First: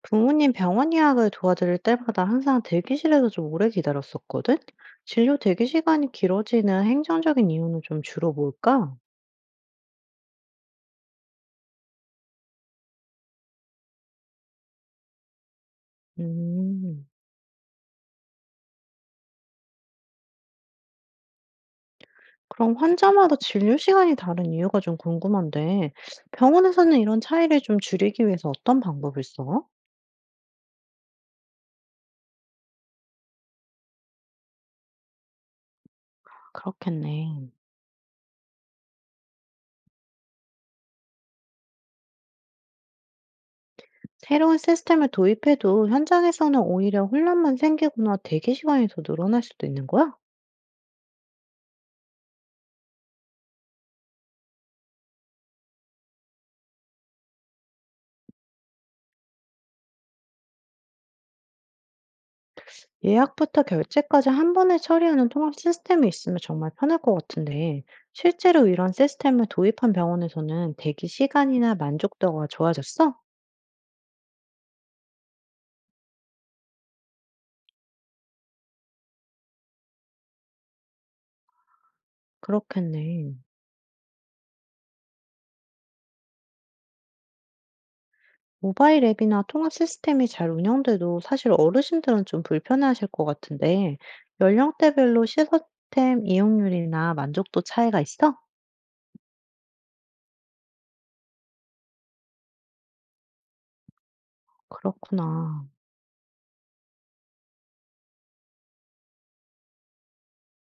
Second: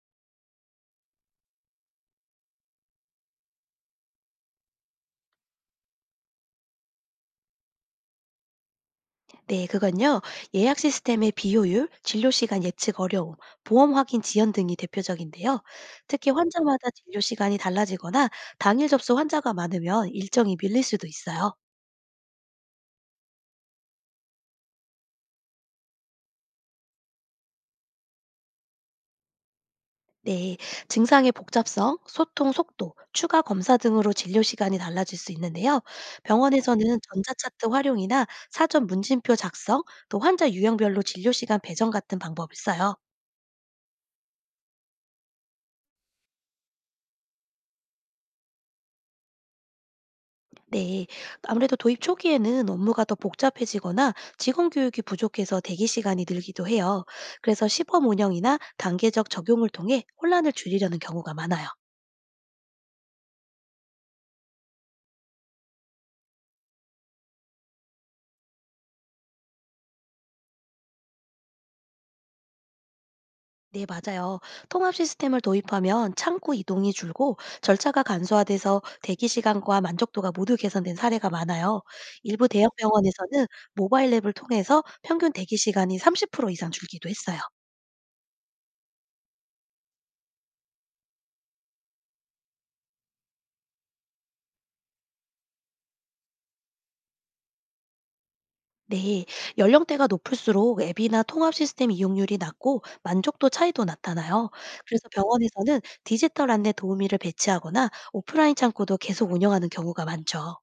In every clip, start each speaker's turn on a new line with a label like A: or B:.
A: 부모님 병원 예약을 도와드릴 때마다 항상 대기실에서 좀 오래 기다렸었거든? 진료 대기 시간이 길어지는 행정적인 이유는 좀 주로 뭘까?
B: 네, 그건요. 예약 시스템의 비효율, 진료 시간 예측 어려움, 보험 확인 지연 등이 대표적인데요. 특히 환자마다
A: 음,
B: 진료 시간이 달라지거나 당일 접수 환자가 많으면 일정이 밀릴 수도 있어요.
A: 그럼 환자마다 진료 시간이 다른 이유가 좀 궁금한데, 병원에서는 이런 차이를 좀 줄이기 위해서 어떤 방법을 써?
B: 네, 증상의 복잡성, 소통 속도, 추가 검사 등으로 진료 시간이 달라질 수 있는데요. 병원에서는
A: 그렇겠네.
B: 전자차트 활용이나 사전 문진표 작성, 또 환자 유형별로 진료 시간 배정 같은 방법을 써요.
A: 새로운 시스템을 도입해도 현장에서는 오히려 혼란만 생기거나 대기 시간이 더 늘어날 수도 있는 거야?
B: 네. 아무래도 도입 초기에는 업무가 더 복잡해지거나 직원 교육이 부족해서 대기 시간이 늘기도 해요. 그래서 시범 운영이나 단계적 적용을 통해 혼란을 줄이려는 경우가 많아요.
A: 예약부터 결제까지 한 번에 처리하는 통합 시스템이 있으면 정말 편할 것 같은데, 실제로 이런 시스템을 도입한 병원에서는 대기 시간이나 만족도가 좋아졌어?
B: 네, 맞아요. 통합 시스템을 도입하면 창구 이동이 줄고 절차가 간소화돼서 대기 시간과 만족도가 모두 개선된 사례가 많아요. 일부 대형
A: 그렇겠네.
B: 병원에서는 모바일 앱을 통해서 평균 대기 시간이 30% 이상 줄기도 했어요.
A: 모바일 앱이나 통합 시스템이 잘 운영돼도 사실 어르신들은 좀 불편해하실 것 같은데, 연령대별로 시스템 이용률이나 만족도 차이가 있어?
B: 네, 연령대가 높을수록 앱이나 통합 시스템 이용률이 낮고 만족도 차이도 나타나요. 그래서
A: 그렇구나.
B: 병원에서는 디지털 안내 도우미를 배치하거나 오프라인 창구도 계속 운영하는 경우가 많죠.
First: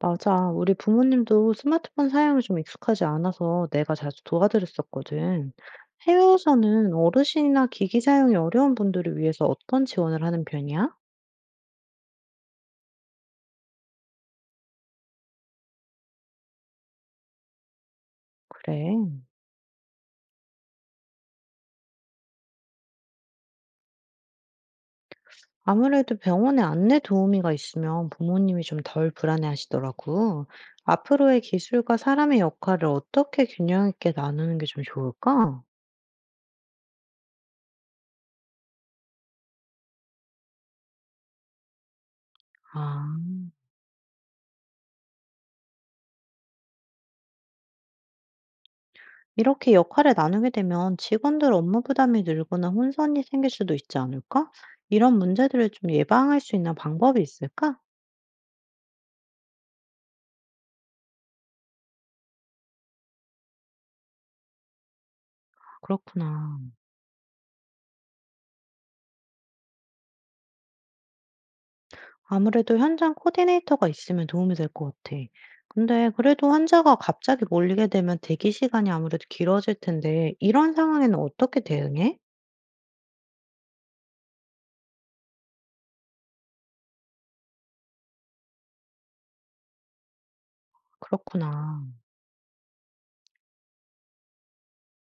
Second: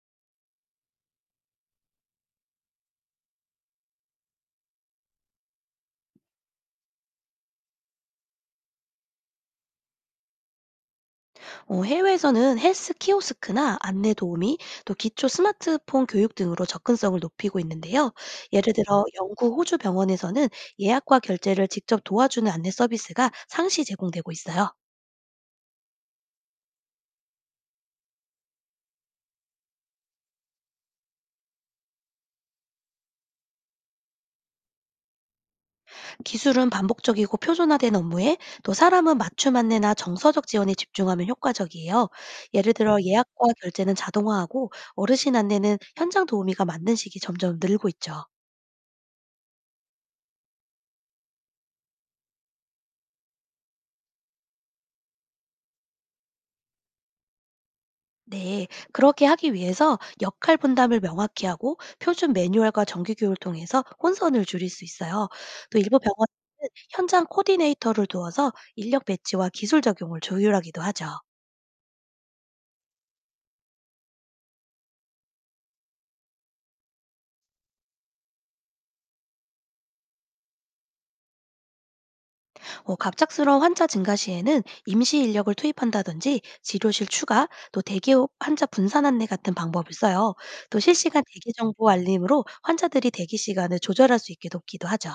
A: 맞아. 우리 부모님도 스마트폰 사용이 좀 익숙하지 않아서 내가 자주 도와드렸었거든. 해외에서는 어르신이나 기기 사용이 어려운 분들을 위해서 어떤 지원을 하는 편이야?
B: 해외에서는 헬스 키오스크나 안내 도우미, 또 기초 스마트폰 교육 등으로 접근성을 높이고 있는데요. 예를
A: 그래.
B: 들어 영국 호주 병원에서는 예약과 결제를 직접 도와주는 안내 서비스가 상시 제공되고 있어요.
A: 아무래도 병원에 안내 도우미가 있으면 부모님이 좀 덜 불안해하시더라고. 앞으로의 기술과 사람의 역할을 어떻게 균형 있게 나누는 게 좀 좋을까?
B: 기술은 반복적이고 표준화된 업무에 또 사람은 맞춤 안내나 정서적 지원에 집중하면 효과적이에요. 예를 들어
A: 아.
B: 예약과 결제는 자동화하고 어르신 안내는 현장 도우미가 맡는 식이 점점 늘고 있죠.
A: 이렇게 역할을 나누게 되면 직원들 업무 부담이 늘거나 혼선이 생길 수도 있지 않을까? 이런 문제들을 좀 예방할 수 있는 방법이 있을까?
B: 네, 그렇게 하기 위해서 역할 분담을 명확히 하고 표준 매뉴얼과 정규 교육을 통해서 혼선을 줄일 수 있어요. 또 일부 병원은
A: 그렇구나.
B: 현장 코디네이터를 두어서 인력 배치와 기술 적용을 조율하기도 하죠.
A: 아무래도 현장 코디네이터가 있으면 도움이 될 것 같아. 근데 그래도 환자가 갑자기 몰리게 되면 대기 시간이 아무래도 길어질 텐데, 이런 상황에는 어떻게 대응해?
B: 갑작스러운 환자 증가 시에는 임시 인력을 투입한다든지 진료실 추가, 또 대기 후 환자 분산 안내 같은 방법을 써요. 또 실시간 대기
A: 그렇구나.
B: 정보 알림으로 환자들이 대기 시간을 조절할 수 있게 돕기도 하죠.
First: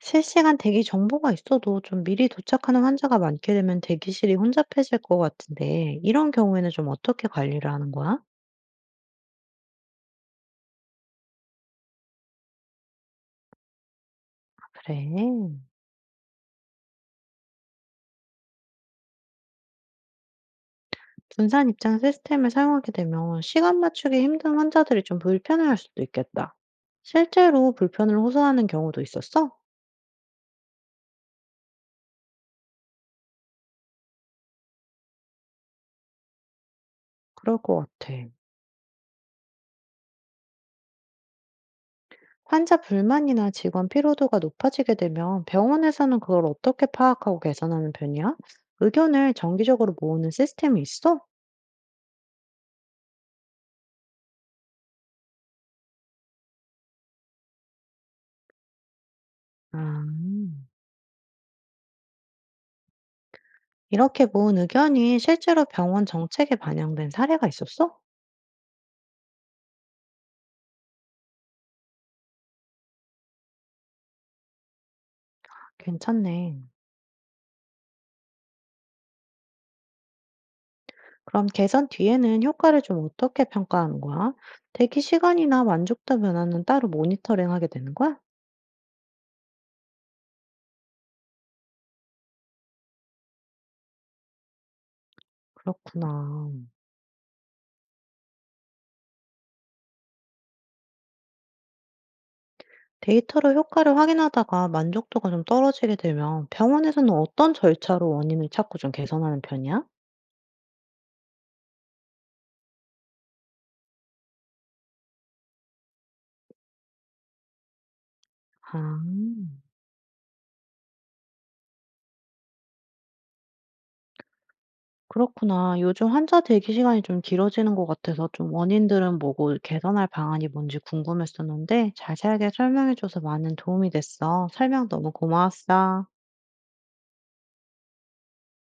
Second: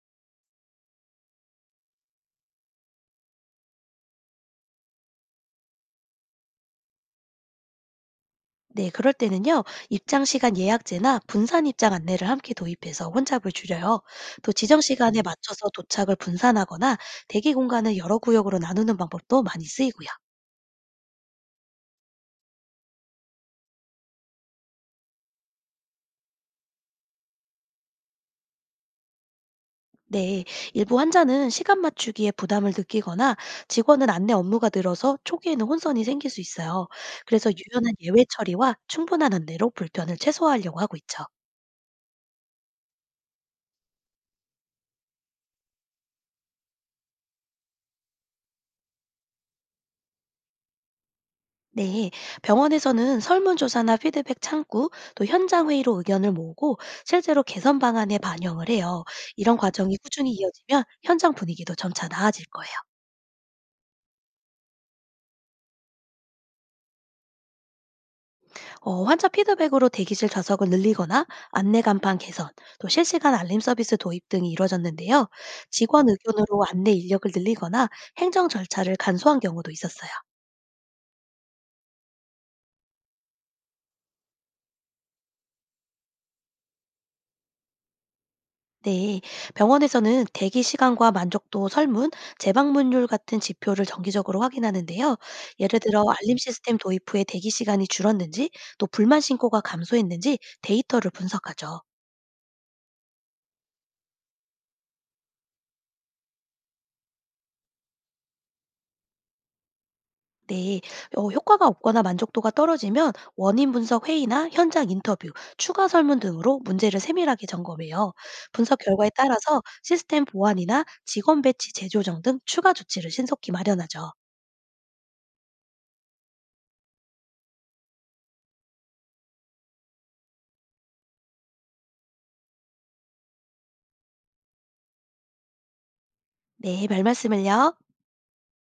A: 실시간 대기 정보가 있어도 좀 미리 도착하는 환자가 많게 되면 대기실이 혼잡해질 것 같은데, 이런 경우에는 좀 어떻게 관리를 하는 거야?
B: 네, 그럴 때는요, 입장 시간 예약제나 분산 입장 안내를 함께 도입해서 혼잡을 줄여요. 또 지정 시간에
A: 그래.
B: 맞춰서 도착을 분산하거나 대기 공간을 여러 구역으로 나누는 방법도 많이 쓰이고요.
A: 분산 입장 시스템을 사용하게 되면 시간 맞추기 힘든 환자들이 좀 불편해할 수도 있겠다. 실제로 불편을 호소하는 경우도 있었어?
B: 네, 일부 환자는 시간 맞추기에 부담을 느끼거나 직원은 안내 업무가 늘어서 초기에는 혼선이 생길 수 있어요. 그래서
A: 그럴 것
B: 유연한
A: 같아.
B: 예외 처리와 충분한 안내로 불편을 최소화하려고 하고 있죠.
A: 환자 불만이나 직원 피로도가 높아지게 되면 병원에서는 그걸 어떻게 파악하고 개선하는 편이야? 의견을 정기적으로 모으는 시스템이 있어?
B: 네, 병원에서는 설문조사나 피드백 창구, 또 현장 회의로 의견을 모으고 실제로 개선 방안에 반영을 해요. 이런
A: 아,
B: 과정이 꾸준히 이어지면 현장 분위기도 점차 나아질 거예요.
A: 이렇게 모은 의견이 실제로 병원 정책에 반영된 사례가 있었어?
B: 환자 피드백으로 대기실 좌석을 늘리거나 안내 간판 개선, 또 실시간 알림 서비스 도입 등이 이뤄졌는데요. 직원
A: 괜찮네.
B: 의견으로 안내 인력을 늘리거나 행정 절차를 간소한 경우도 있었어요.
A: 그럼 개선 뒤에는 효과를 좀 어떻게 평가하는 거야? 대기 시간이나 만족도 변화는 따로 모니터링하게 되는 거야?
B: 네, 병원에서는 대기 시간과 만족도 설문, 재방문율 같은 지표를 정기적으로 확인하는데요. 예를 들어 알림
A: 그렇구나.
B: 시스템 도입 후에 대기 시간이 줄었는지, 또 불만 신고가 감소했는지 데이터를 분석하죠.
A: 데이터로 효과를 확인하다가 만족도가 좀 떨어지게 되면 병원에서는 어떤 절차로 원인을 찾고 좀 개선하는 편이야?
B: 네, 효과가 없거나 만족도가 떨어지면 원인 분석 회의나 현장 인터뷰, 추가 설문 등으로 문제를 세밀하게 점검해요. 분석
A: 아,
B: 결과에 따라서 시스템 보완이나 직원 배치 재조정 등 추가 조치를 신속히 마련하죠.
A: 그렇구나. 요즘 환자 대기 시간이 좀 길어지는 것 같아서 좀 원인들은 뭐고 개선할 방안이 뭔지 궁금했었는데 자세하게 설명해줘서 많은 도움이 됐어. 설명 너무 고마웠어.
B: 네, 별 말씀을요.